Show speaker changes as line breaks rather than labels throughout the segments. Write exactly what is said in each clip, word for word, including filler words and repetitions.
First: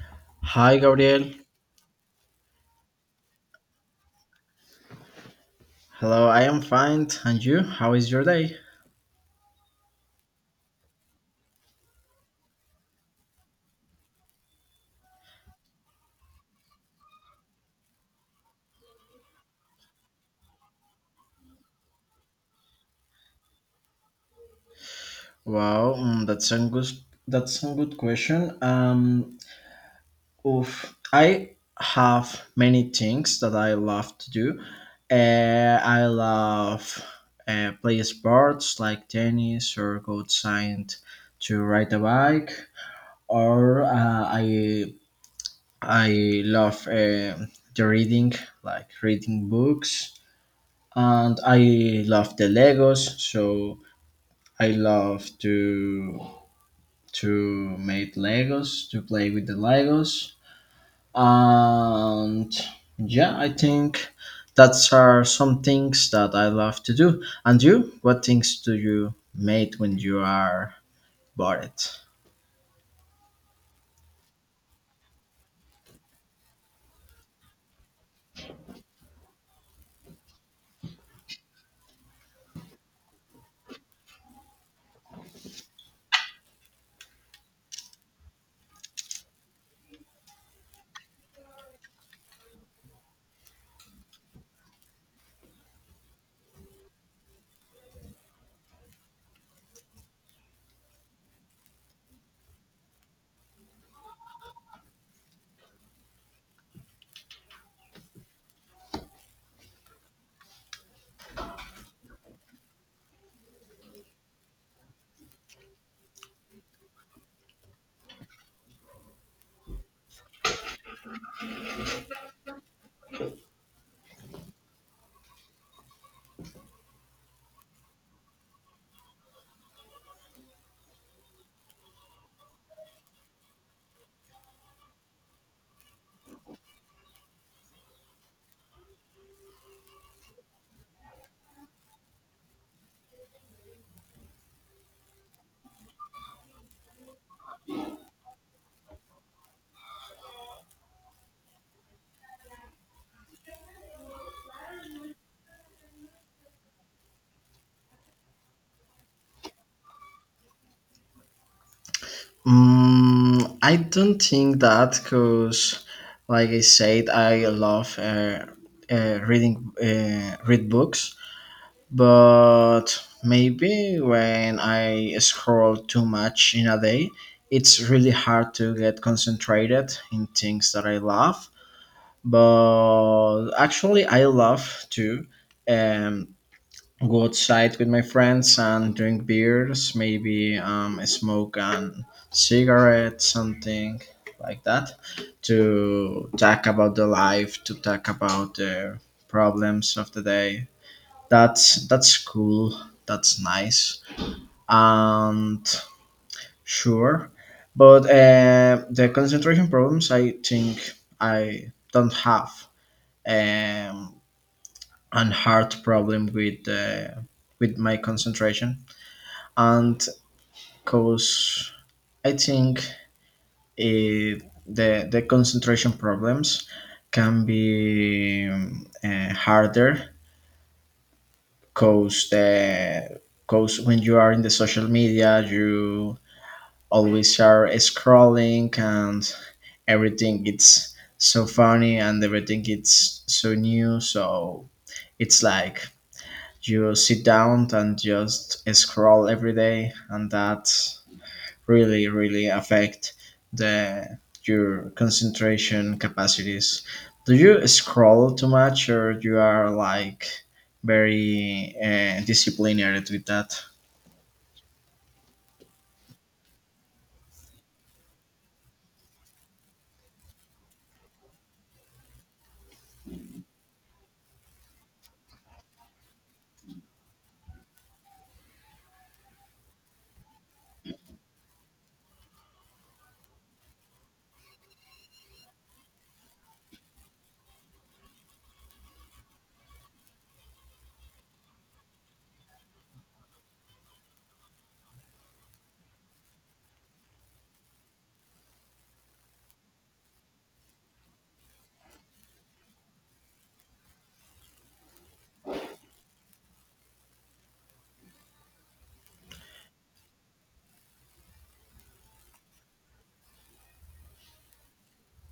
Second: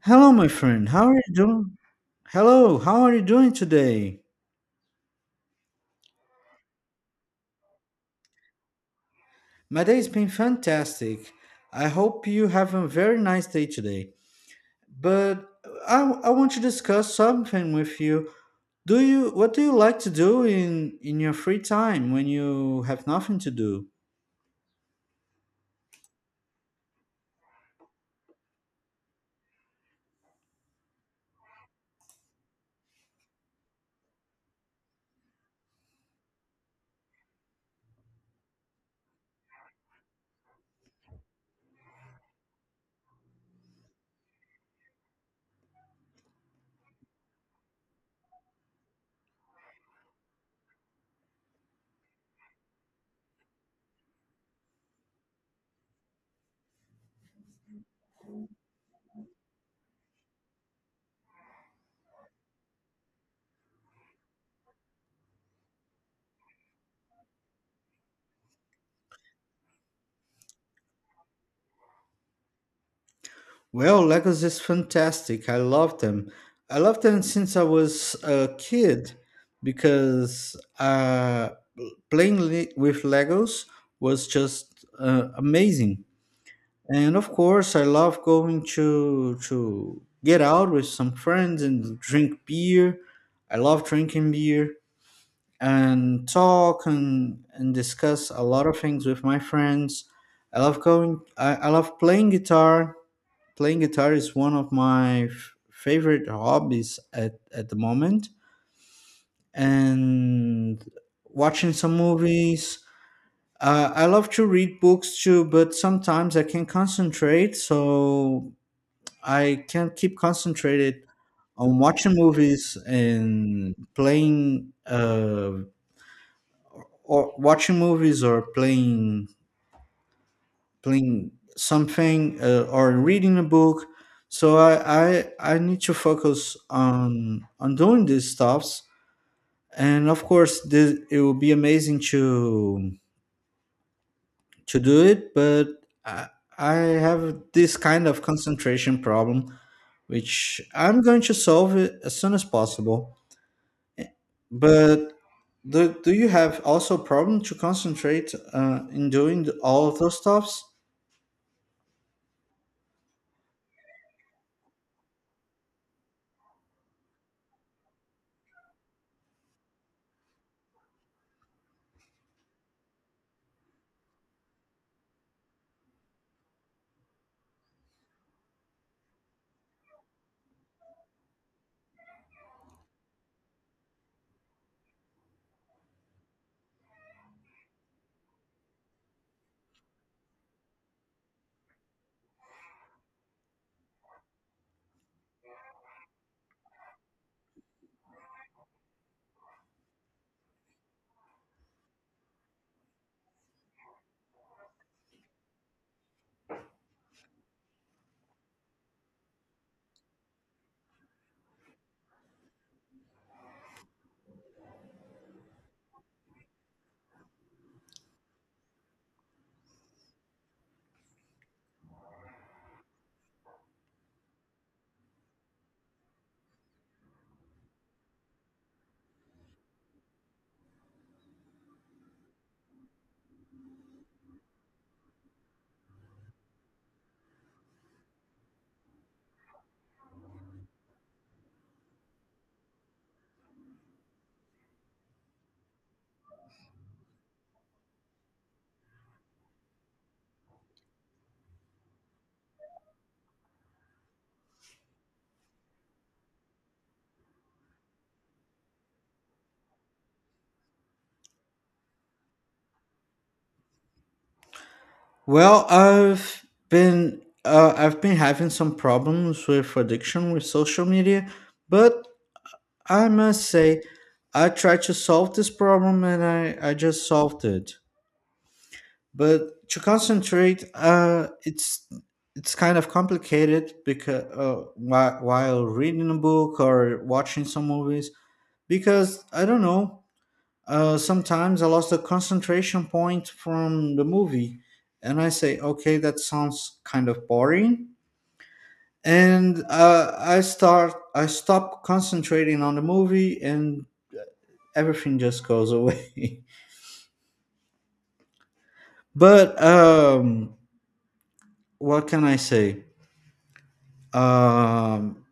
Hello, my
Hi,
friend. How are
Gabriel.
you doing? Hello, how are you doing today?
Hello, I am fine. And you? How is your day?
My day's been fantastic. I hope you have a very nice day today. But I, I want to discuss something with you. Do you what do you like to do in in your free time when you have nothing to do?
Wow, mm, that's a good that's a good question. Um, oof, I have many things that I love to do. Uh, I love uh, play sports like tennis or go outside to ride a bike. Or uh, I I love uh, the reading, like reading books, and I love the Legos, so I love to to make Legos, to play with the Legos, and yeah, I think that's are some things that I love to do. And you, what things do you make when you are bored?
Well, Legos is fantastic. I love them. I love them since I was a kid because uh, playing le- with Legos was just uh, amazing. And of course, I love going to to get out with some friends and drink beer. I love drinking beer and talk and, and discuss a lot of things with my friends. I love going. I, I love playing guitar. Playing guitar is one of my f- favorite hobbies at, at the moment. And watching some movies. Uh, I love to read books too, but sometimes I can't concentrate, so I can't keep concentrated on watching movies and playing uh, or watching movies or playing playing something uh, or reading a book. So I, I I need to focus on on doing these stuffs. And of course, this, it will be amazing to to do it, but I, I have this kind of concentration problem, which I'm going to solve it as soon as possible. But do, do you have also problem to concentrate uh, in doing all of those stuffs?
Mm, I don't think that because, like I said, I love uh, uh, reading uh, read books, but maybe when I scroll too much in a day, it's really hard to get concentrated in things that I love. But actually, I love to um, go outside with my friends and drink beers, maybe um, smoke and cigarette, something like that, to talk about the life, to talk about the problems of the day. That's that's cool. That's nice. And sure, but uh, the concentration problems, I think I don't have um, an hard problem with uh, with my concentration, and cause I think uh, the the concentration problems can be um, uh, harder, cause the because when you are in the social media, you always are scrolling, and everything it's so funny and everything it's so new, so it's like you sit down and just scroll every day, and that really really affect the your concentration capacities. Do you scroll too much, or you are like very uh, disciplined with that?
Well, I've been uh, I've been having some problems with addiction with social media, but I must say I tried to solve this problem and I, I just solved it. But to concentrate, uh, it's it's kind of complicated because uh, whi- while reading a book or watching some movies because I don't know, uh, sometimes I lost the concentration point from the movie, and I say, "Okay, that sounds kind of boring," and uh, I start, I stop concentrating on the movie, and everything just goes away. but um, what can I say? Um,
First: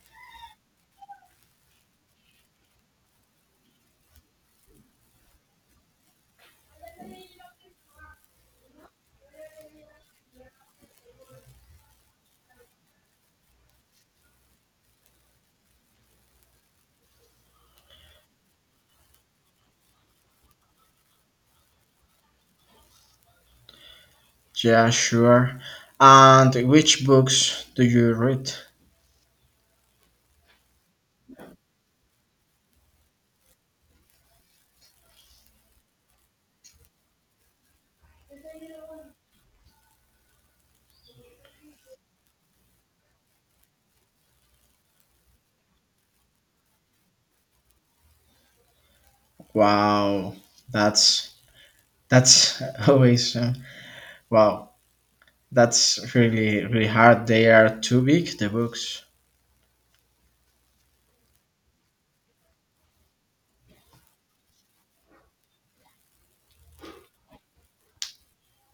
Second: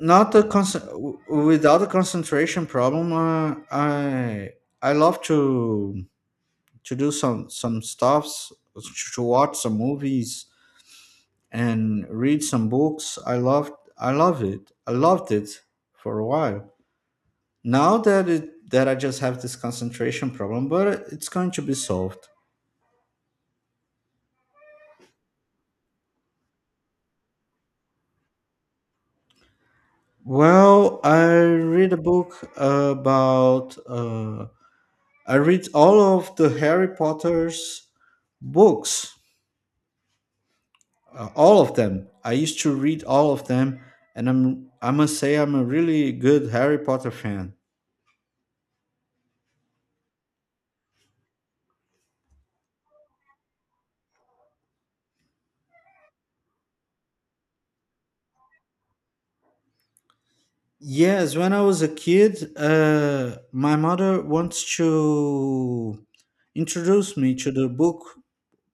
Not the con- without the concentration problem. Uh, I I love to to do some some stuffs, to watch some movies and read some books. I loved I loved it. I loved it for a while. Now that it that I just have this concentration problem, but it's going to be solved.
Yeah, sure. And which books do you read?
Well, I read a book about uh, I read all of the Harry Potter's books, uh, all of them. I used to read all of them, and I'm I must say I'm a really good Harry Potter fan.
Wow, that's that's always uh, wow. That's really really hard. They are too big, the books.
Yes, when I was a kid, uh, my mother wants to introduce me to the book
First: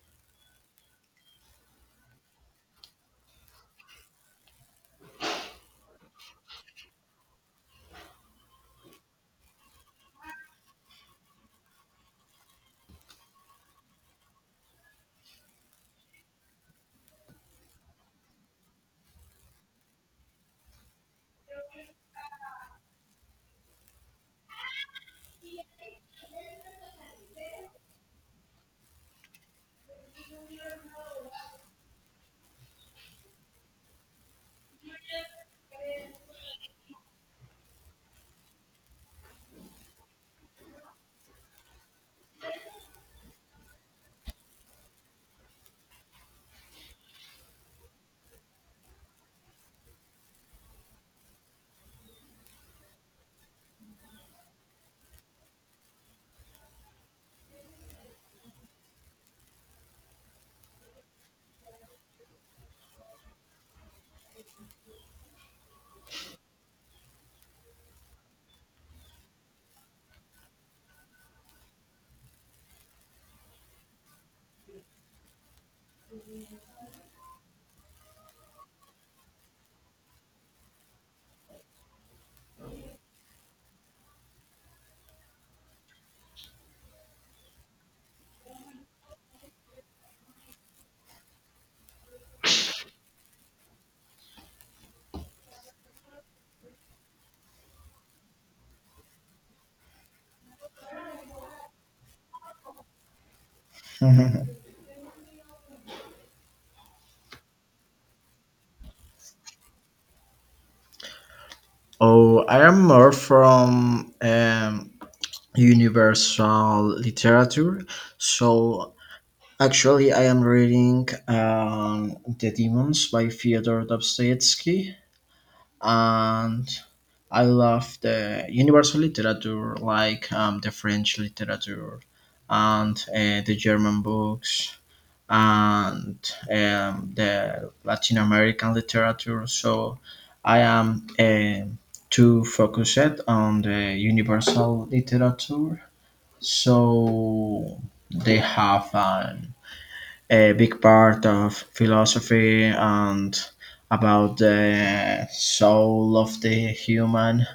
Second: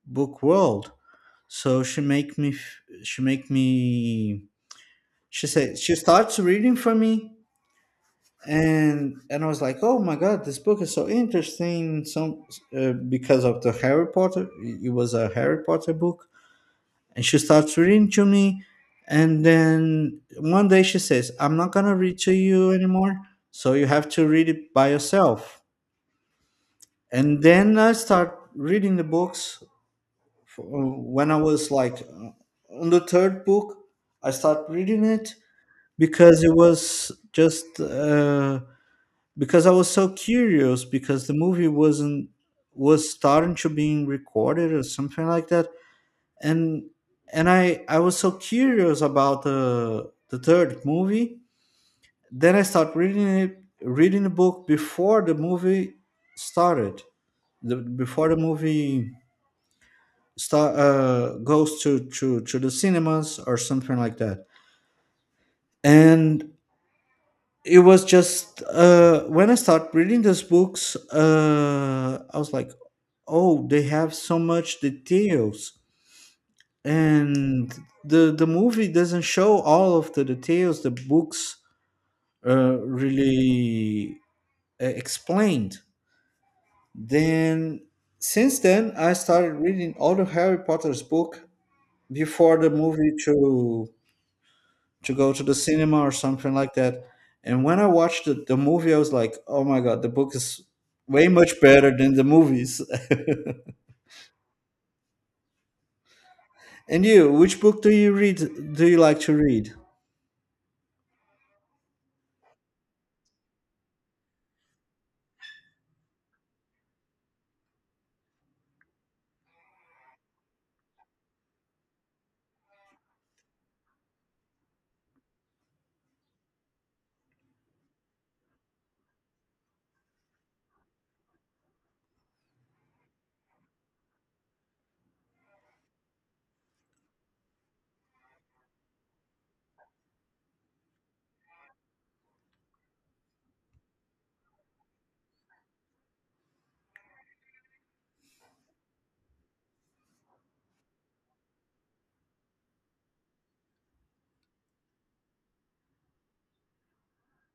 book world. So she make me f- she make me she said she starts reading for me, and and I was like, "Oh my God, this book is so interesting." Some, uh, because of the Harry Potter, it was a Harry Potter book, and she starts reading to me, and then one day she says, I'm not going to read to you anymore, so you have to read it by yourself. And then I start reading the books f- when I was like, uh, on the third book, I start reading it because it was just uh, because I was so curious because the movie wasn't was starting to being recorded or something like that. And and I I was so curious about the the third movie. Then I started reading it, reading the book before the movie started. The, before the movie start uh, goes to to to the cinemas or something like that. And it was just uh, when I started reading these books, uh, I was like, oh, they have so much details, and the the movie doesn't show all of the details. The books uh, really uh, explained. Then since then I started reading all the Harry Potter's book before the movie to to go to the cinema or something like that. And when I watched the, the movie I was like, oh my God, the book is way much better than the movies. And you, which book do you read, do you like to read?
Oh, I am more from um, universal literature. So actually, I am reading um, The Demons by Fyodor Dostoevsky, and I love the universal literature, like um, the French literature and uh, the German books and um, the Latin American literature. So I am uh, too focused on the universal literature. So they have an a big part of philosophy and about the soul of the human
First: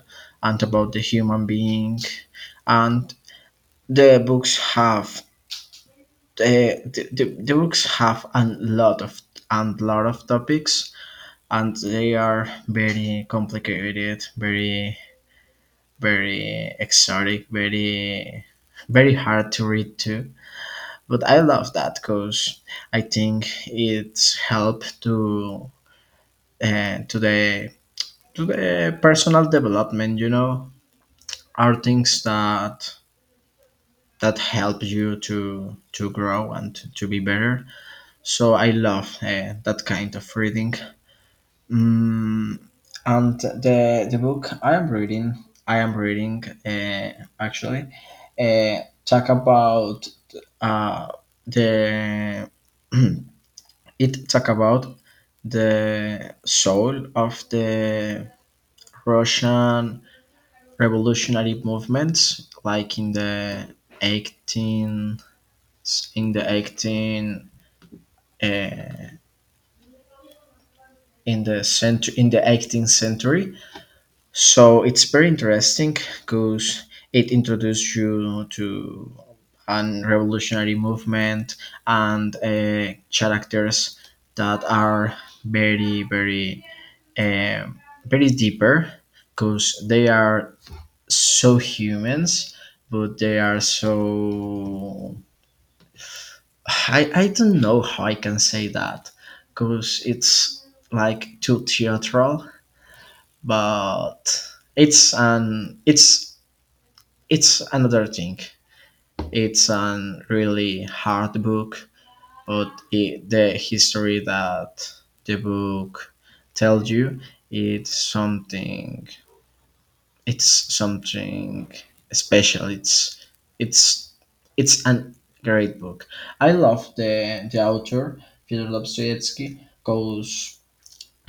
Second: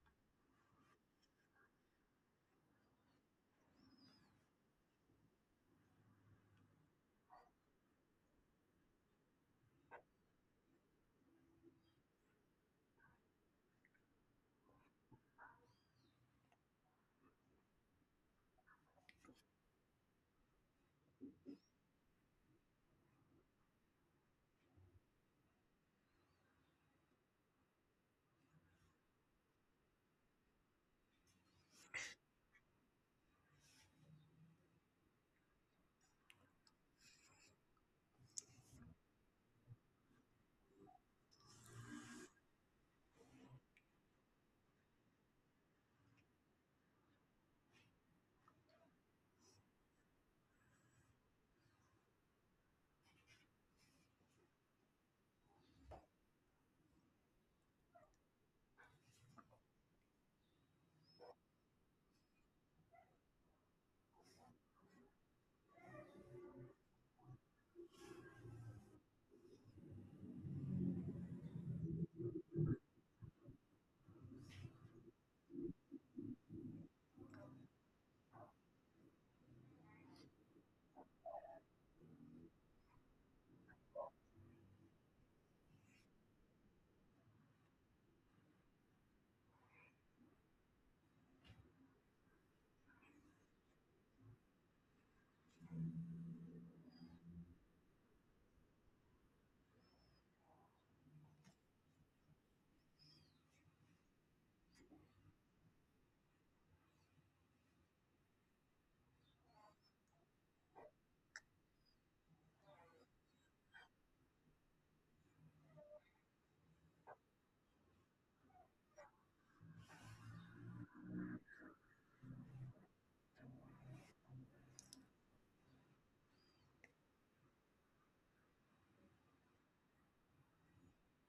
and about the human being, and the books have the, the, the the books have a lot of and lot of topics, and they are very complicated, very very exotic, very very hard to read too. But I love that because I think it's helped to and to the to the personal development, you know. Are things that that help you to to grow and to, to be better, so I love uh, that kind of reading. mm, and the the book I am reading, I am reading uh, actually, uh, talk about uh, the it talk about the soul of the Russian revolutionary movements, like in the eighteen in the eighteen, uh, in the century, in the eighteenth century. So it's very interesting because it introduced you to an revolutionary movement and uh, characters that are very very um, very deeper because they are so humans, but they are so I I don't know how I can say that because it's like too theatrical, but it's an it's it's another thing. It's an really hard book, but it, the history that the book tells you, it's something, it's something special. It's it's it's an great book. I love the the author Fyodor Dostoevsky because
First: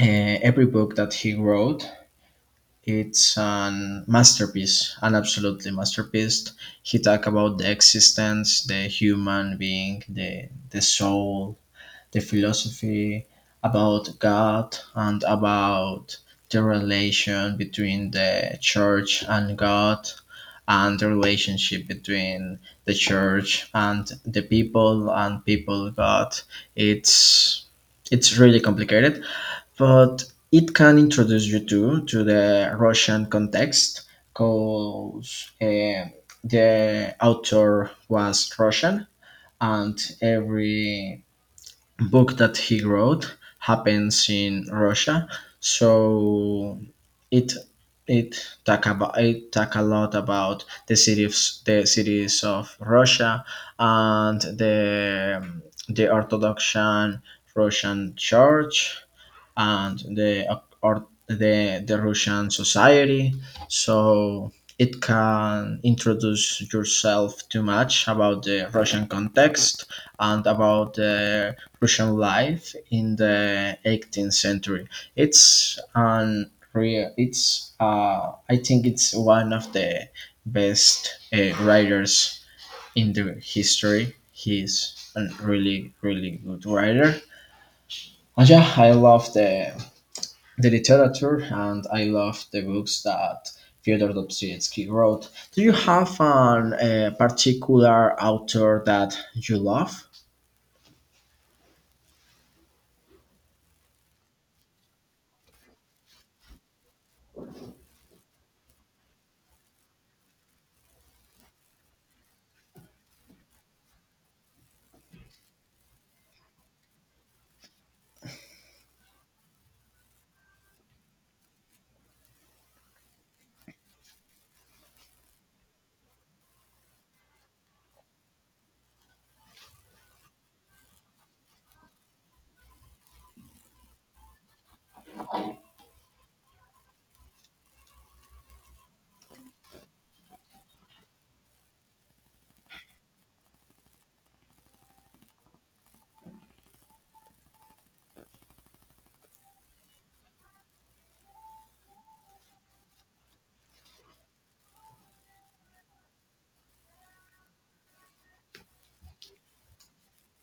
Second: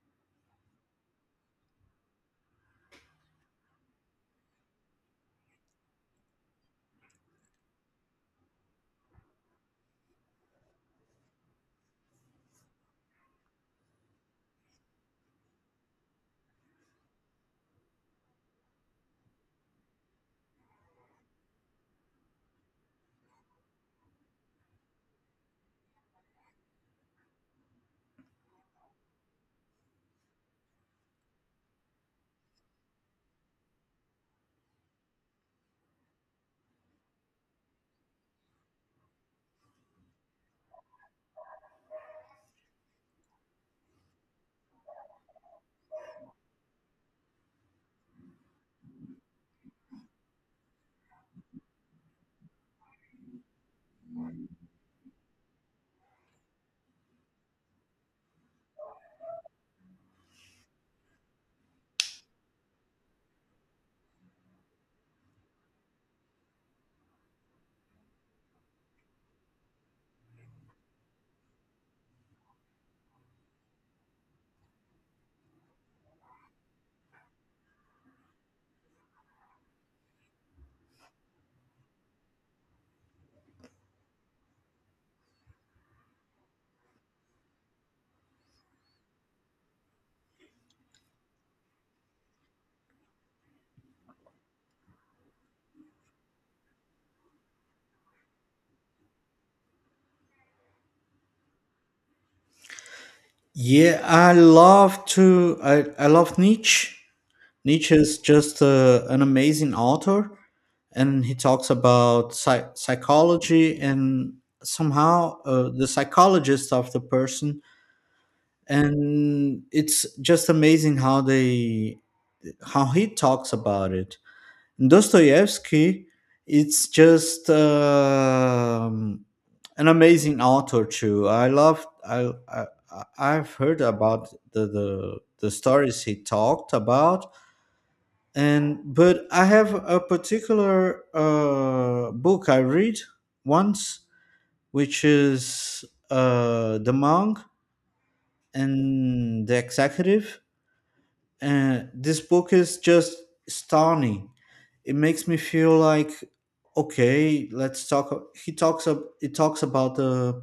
uh, every book that he wrote, it's an masterpiece, an absolutely masterpiece. He talk about the existence, the human being, the the soul, the philosophy, about God, and about the relation between the church and God, and the relationship between the church and the people and people God. It's it's really complicated, but it can introduce you to to the Russian context because the author was Russian, and every book that he wrote happens in Russia, so it it talk about it talk a lot about the cities the cities of Russia and the the Orthodox Russian Church and the or the, the Russian society. So it can introduce yourself too much about the Russian context and about the Russian life in the eighteenth century. It's an real. It's uh, I think it's one of the best uh, writers in the history. He's a really really good writer. And yeah, I love the the literature, and I love the books that Fyodor Dostoevsky wrote. Do you have an, a particular author that you love?
Yeah, I love to. I, I love Nietzsche. Nietzsche is just uh, an amazing author, and he talks about psy- psychology and somehow, uh, the psychologist of the person. And it's just amazing how they how he talks about it. Dostoevsky, it's just um, an amazing author too. I love I, I I- I've heard about the, the the stories he talked about, and but I have a particular uh, book I read once, which is, uh, The Monk and the Executive. And this book is just stunning. It makes me feel like, okay, let's talk. He talks up. It talks about the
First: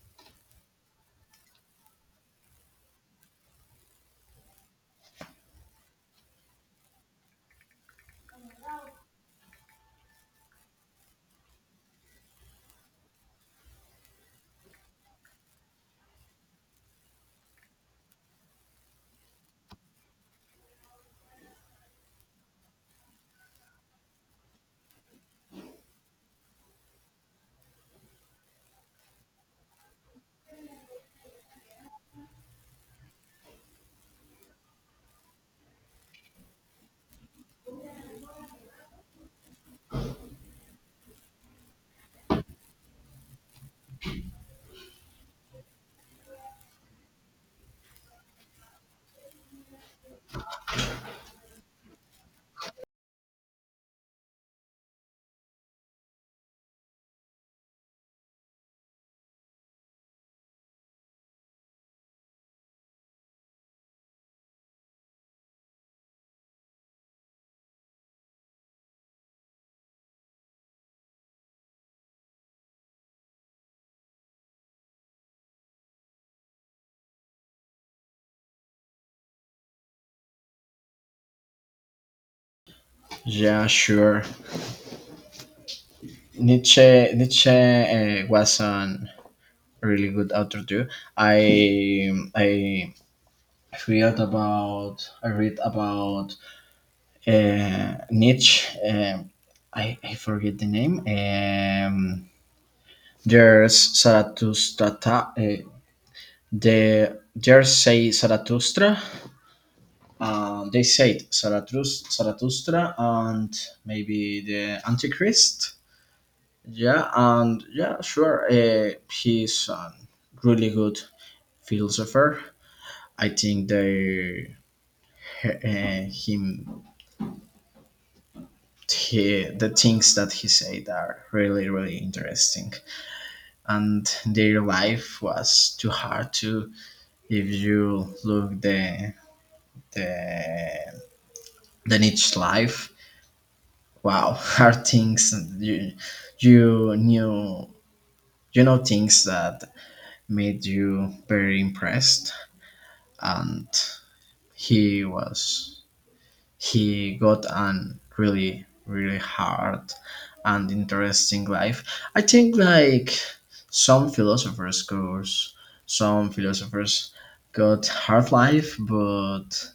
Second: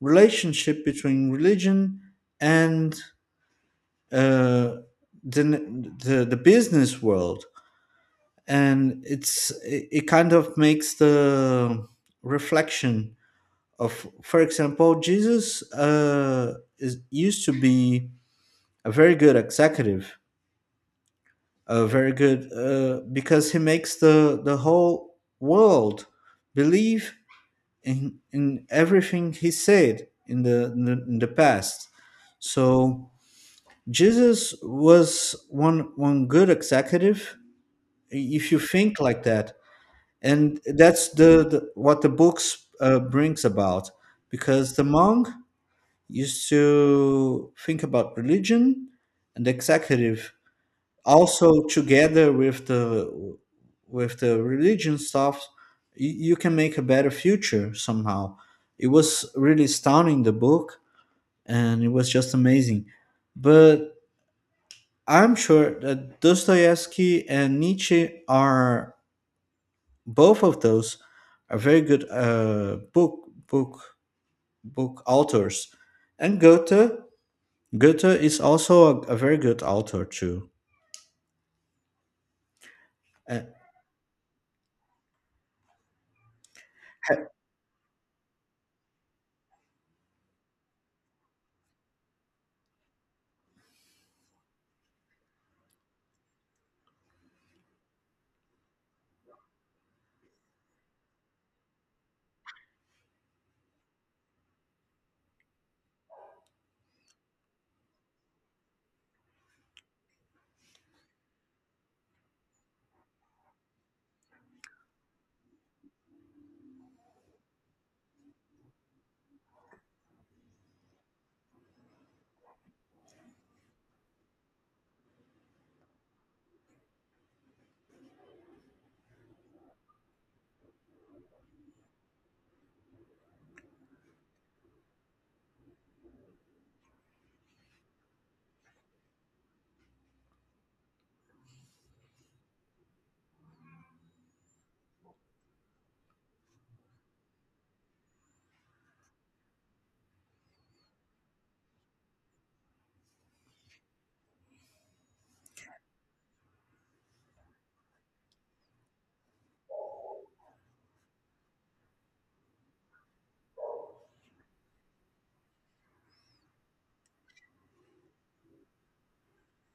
relationship between religion and, uh, the the the business world, and it's it, it kind of makes the reflection of, for example, Jesus, uh, is used to be a very good executive, uh, very good, uh, because he makes the the whole world believe in in everything he said in the in the, in the past. So Jesus was one one good executive if you think like that. And that's the, the what the books, uh, brings about, because the monk used to think about religion, and the executive also, together with the with the religion stuff, you, you can make a better future somehow. It was really astounding, the book, and it was just amazing. But I'm sure that Dostoevsky and Nietzsche are both of those are very good, uh, book book book authors. And Goethe, Goethe is also a, a very good author too.
Yeah, sure. Nietzsche Nietzsche uh, was an really good author too. I I read about I read about uh, Nietzsche. um I, I forget the name. Um, there's Zarathustra. Uh, the Jersey Zarathustra. Um, they said Zarathus- Zarathustra and maybe the Antichrist. Yeah, and yeah, sure. Uh, he's a really good philosopher. I think the uh, him he, the things that he said are really really interesting, and their life was too hard to. If you look the the the niche life, wow, are things you you knew you know, things that made you very impressed, and he was he got an really really hard and interesting life. I think like some philosophers course, some philosophers got hard life, but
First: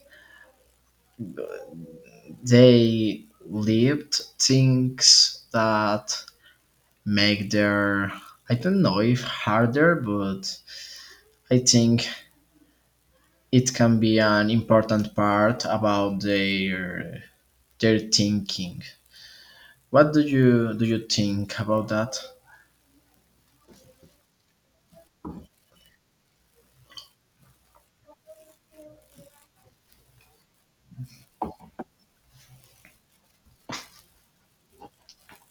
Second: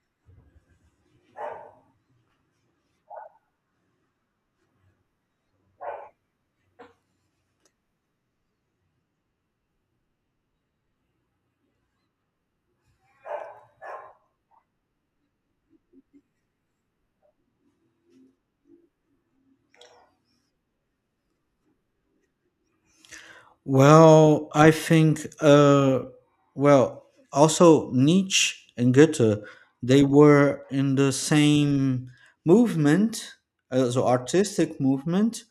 they lived things that make their, I don't know if harder, but I think it can be an important part about their their thinking. What do you do you think about that?
Well, I think, uh, well, also Nietzsche and Goethe, they were in the same movement, uh, so artistic movement,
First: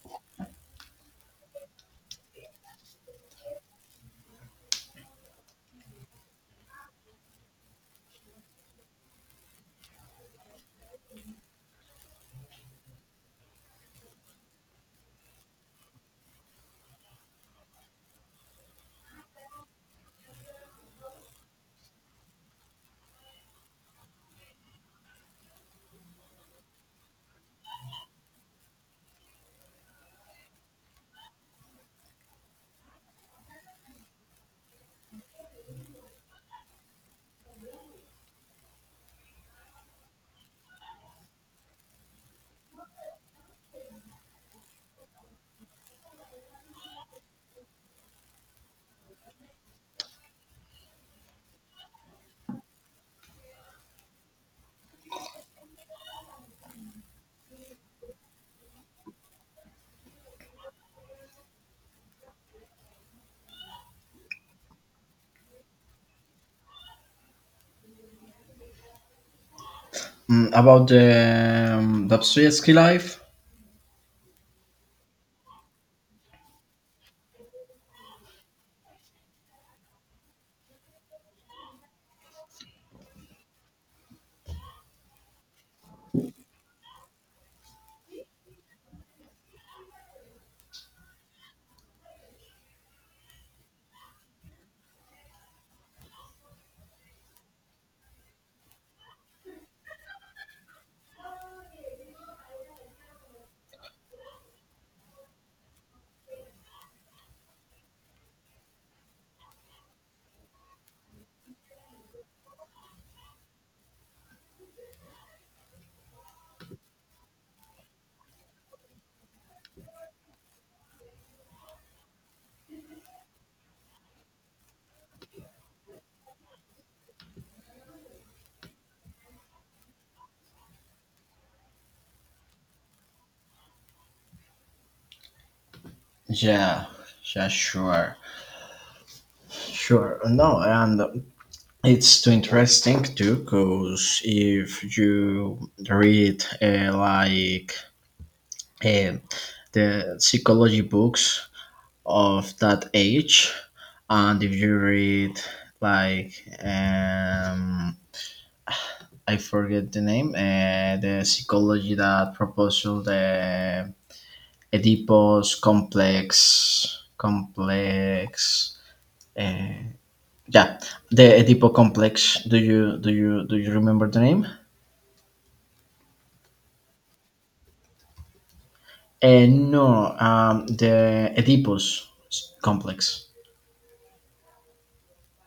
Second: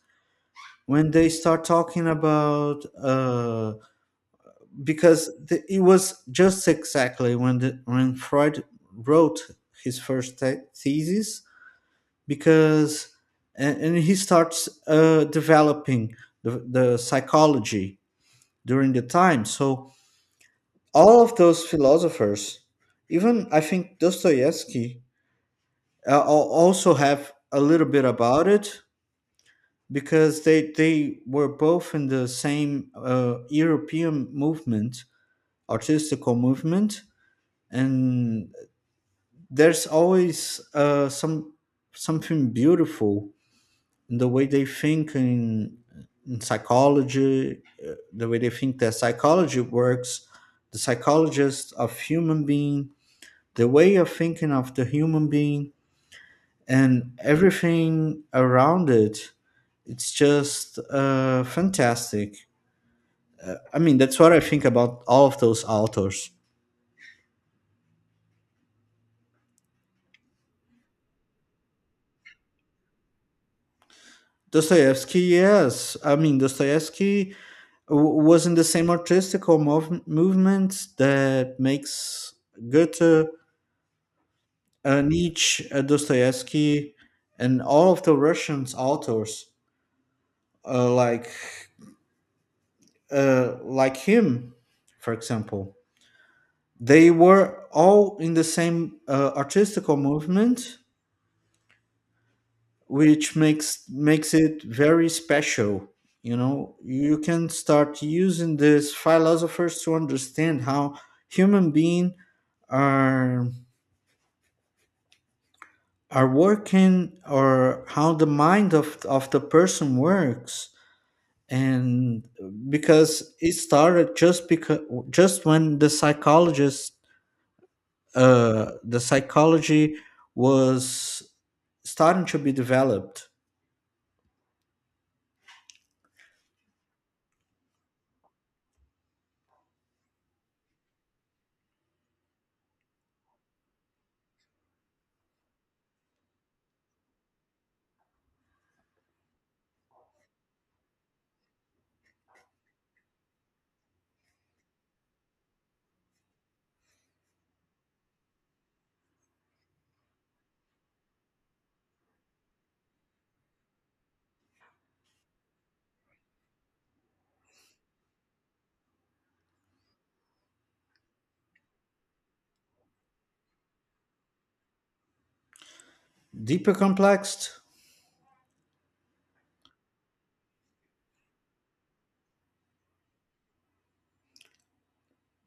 when they start talking about, uh, because the, it was just exactly when the, when Freud wrote his first the- thesis, because and, and he starts, uh, developing the, the psychology during the time. So all of those philosophers, even I think Dostoevsky, uh, al- also have a little bit about it, because they they were both in the same, uh, European movement, artistical movement, and there's always, uh, some something beautiful in the way they think in, in psychology, uh, the way they think that psychology works, the psychologist of human being, the way of thinking of the human being and everything around it, it's just, uh, fantastic. I mean, that's what I think about all of those authors.
Mm, about the um, Dostoevsky life?
Dostoevsky, yes, I mean Dostoevsky w- was in the same artistical mov- movement that makes Goethe, uh, Nietzsche, uh, Dostoevsky, and all of the Russian authors, uh, like, uh, like him, for example. They were all in the same, uh, artistical movement, which makes makes it very special. You know, you can start using these philosophers to understand how human beings are are working, or how the mind of of the person works. And because it started just because just when the psychologists, uh, the psychology was starting to be developed.
Yeah, yeah, sure, sure. No, and it's too interesting too, because if you read uh, like uh, the psychology books of that age, and if you read like um I forget the name, uh, the psychology that proposed the oedipus complex complex, uh, yeah, the oedipus complex. Do you do you do you remember the name?
Deeper complexed?
Uh, no, um the oedipus complex.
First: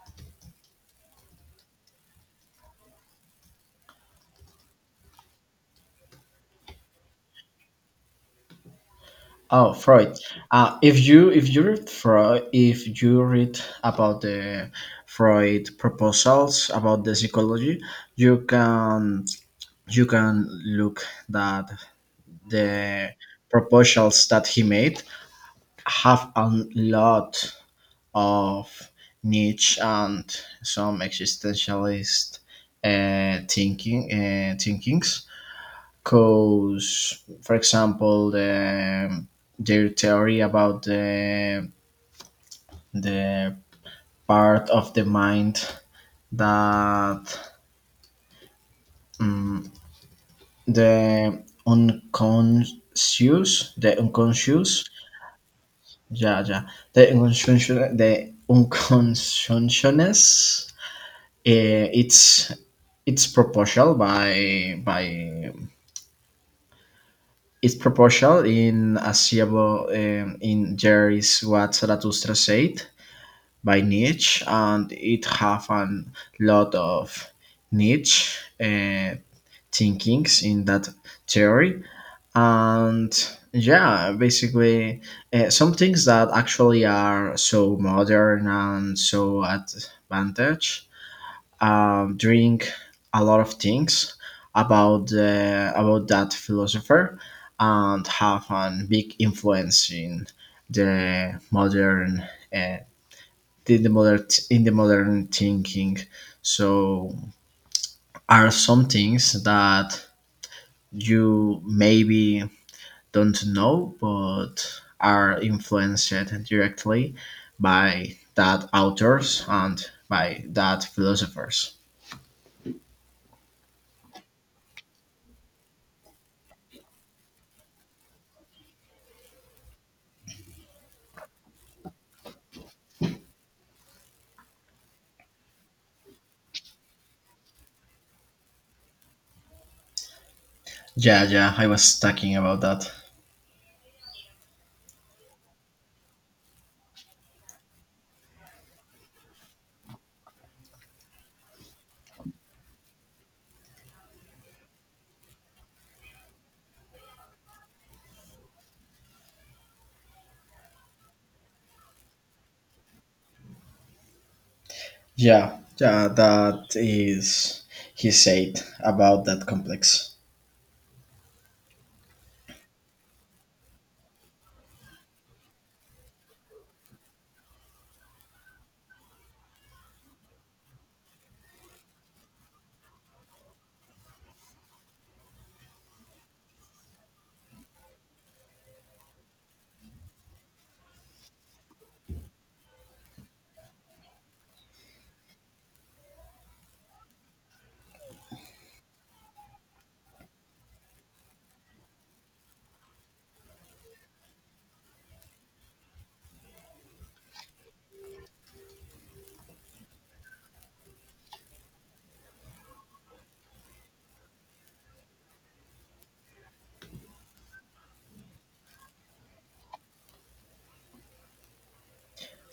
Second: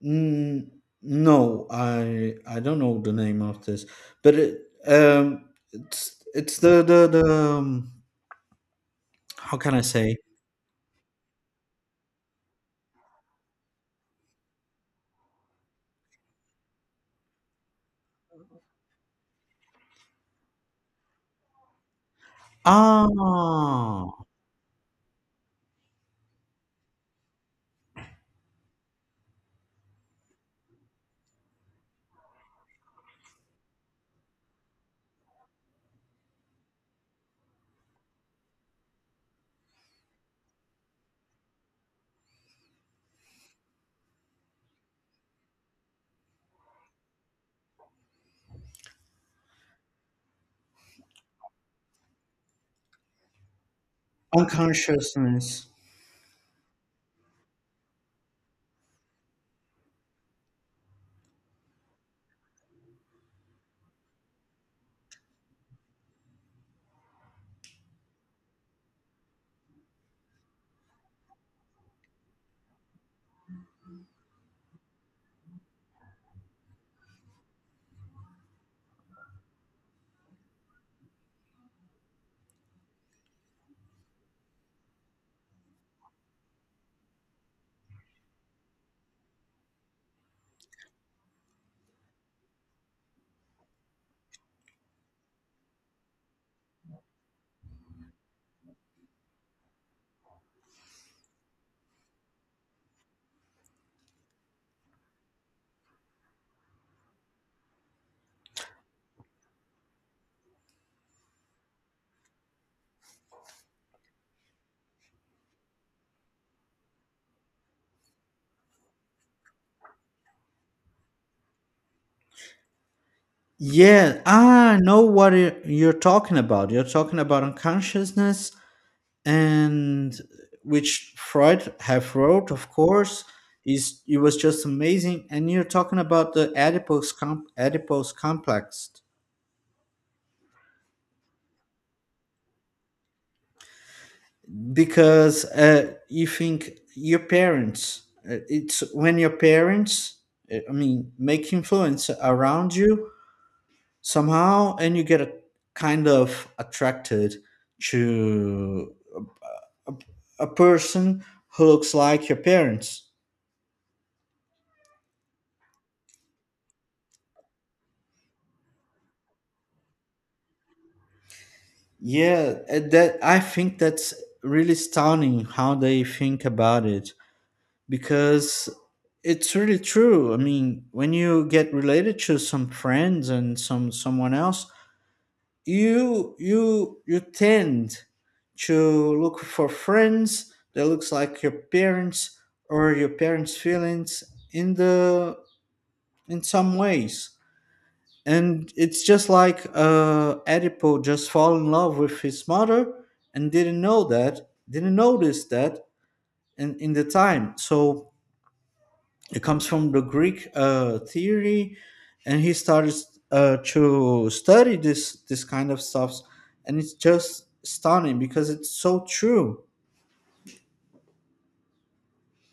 Mm, no, I I don't know the name of this, but it, um, it's it's the the the um, how
Oh,
can I say?
Freud. Uh, if you if you read Freud, if you read about the Freud proposals about the psychology, you can you can look that the
Ah,
proposals that he made have a lot of niche and some existentialist uh, thinking uh, thinkings, because for example the their theory about the the part of the mind that um, the unconscious, the unconscious,
unconsciousness.
yeah, yeah, the unconscious, the unconsciousness, eh, it's it's proportional by by it's proportional in Asiabo, um, in there is what Zarathustra said by niche, and it have a lot of niche uh, thinkings in that theory. And yeah, basically, uh, some things that actually are so modern and so advantage, um, during a lot of things about uh, about that philosopher, and have a big influence in the modern uh, in the modern in the modern thinking. So are some things that you maybe don't know, but are influenced directly by that authors and by that philosophers.
Yeah, I know what you- you're talking about. You're talking about unconsciousness and which Freud have wrote, of course, is it was just amazing. And you're talking about the adipose com- adipose complex
Yeah, yeah, I was talking about that.
because, uh, you think your parents. Uh, it's when your parents, uh, I mean, make influence around you somehow, and you get a kind of attracted to a person who looks like your parents.
Yeah, yeah, that is he said about that complex.
Yeah, uh, that I think that's really stunning how they think about it, because it's really true. I mean, when you get related to some friends and some someone else, you you you tend to look for friends that looks like your parents, or your parents' feelings in the in some ways. And it's just like, uh, Oedipal just fall in love with his mother and didn't know that, didn't notice that, in, in the time. So it comes from the Greek, uh, theory, and he started, uh, to study this this kind of stuff, and it's just stunning because it's so true.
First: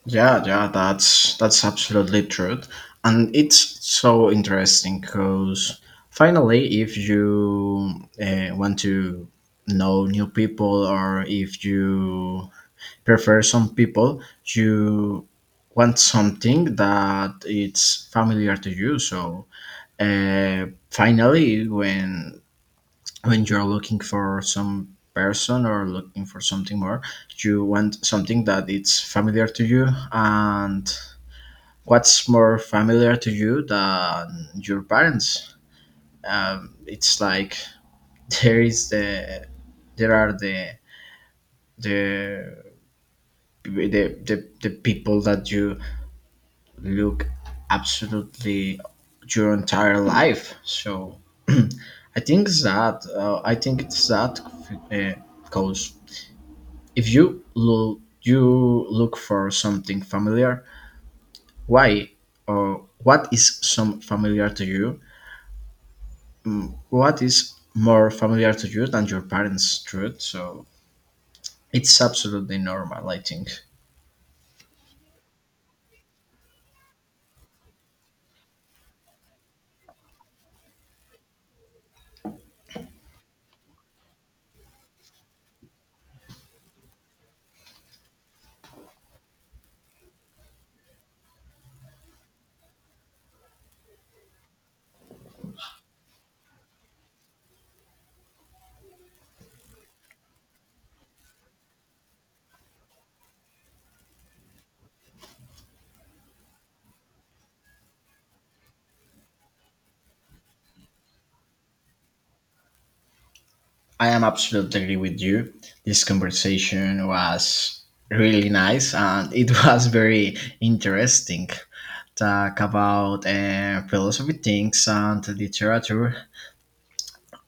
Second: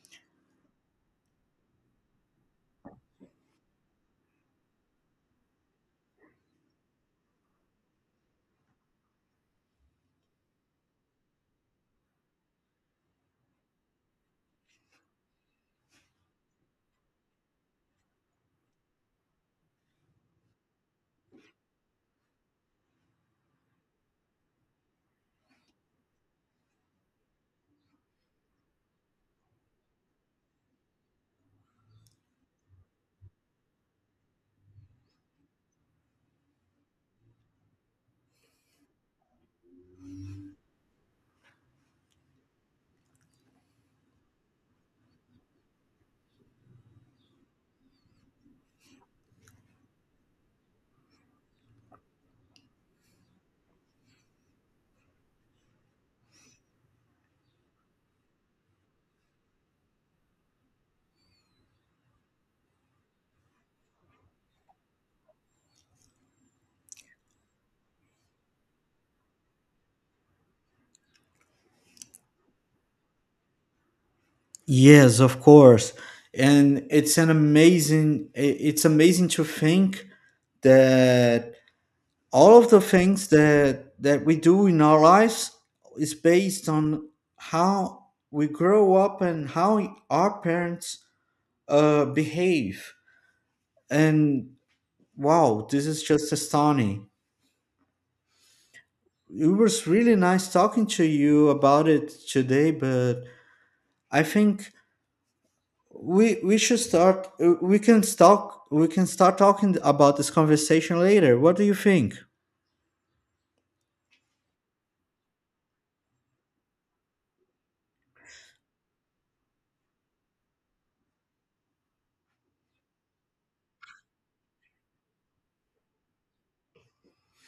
Yeah, yeah, that's that's absolutely true, and it's so interesting because finally, if you uh, want to know new people, or if you prefer some people, you want something that it's familiar to you. So uh, finally, when when you're looking for some person or looking for something more, you want something that it's familiar to you. And what's more familiar to you than your parents? Um, it's like there is the there are the the the, the, the people that you look absolutely your entire life. So I think it's that, uh, I think it's that because if you look, you look for something familiar. Why, or what is some familiar to you? What is more familiar to you than your parents' truth? So it's absolutely normal, I think.
Yes, of course, and it's an amazing. i- It's amazing to think that all of the things that that we do in our lives is based on how we grow up and how our parents, uh, behave. And wow, this is just astounding. It was really nice talking to you about it today. But I think we we should start. uh, We can start. We can start talking about this conversation later. What do you think?
I am absolutely agree with you. This conversation was really nice, and it was very interesting. Talk about uh, philosophy things and literature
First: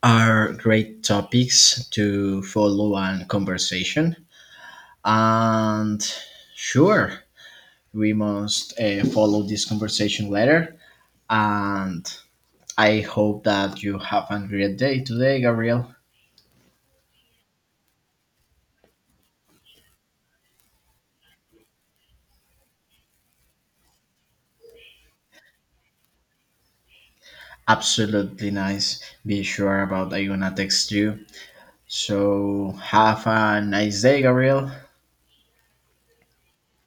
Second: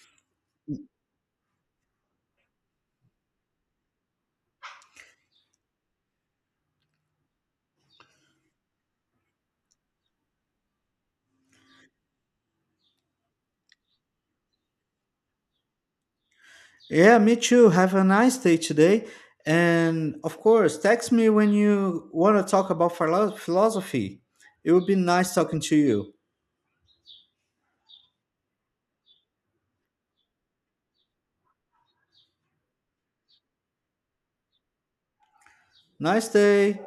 are great topics to follow and conversation. And sure, we must uh, follow this conversation later. And I hope that you have a great day today, Gabriel.
Yeah, me too. Have a nice day today. And of course, text me when you want to talk about philo- philosophy. It would be nice talking to you.
Absolutely nice. Be sure about I'm gonna text you. So have a nice day, Gabriel.
Nice day.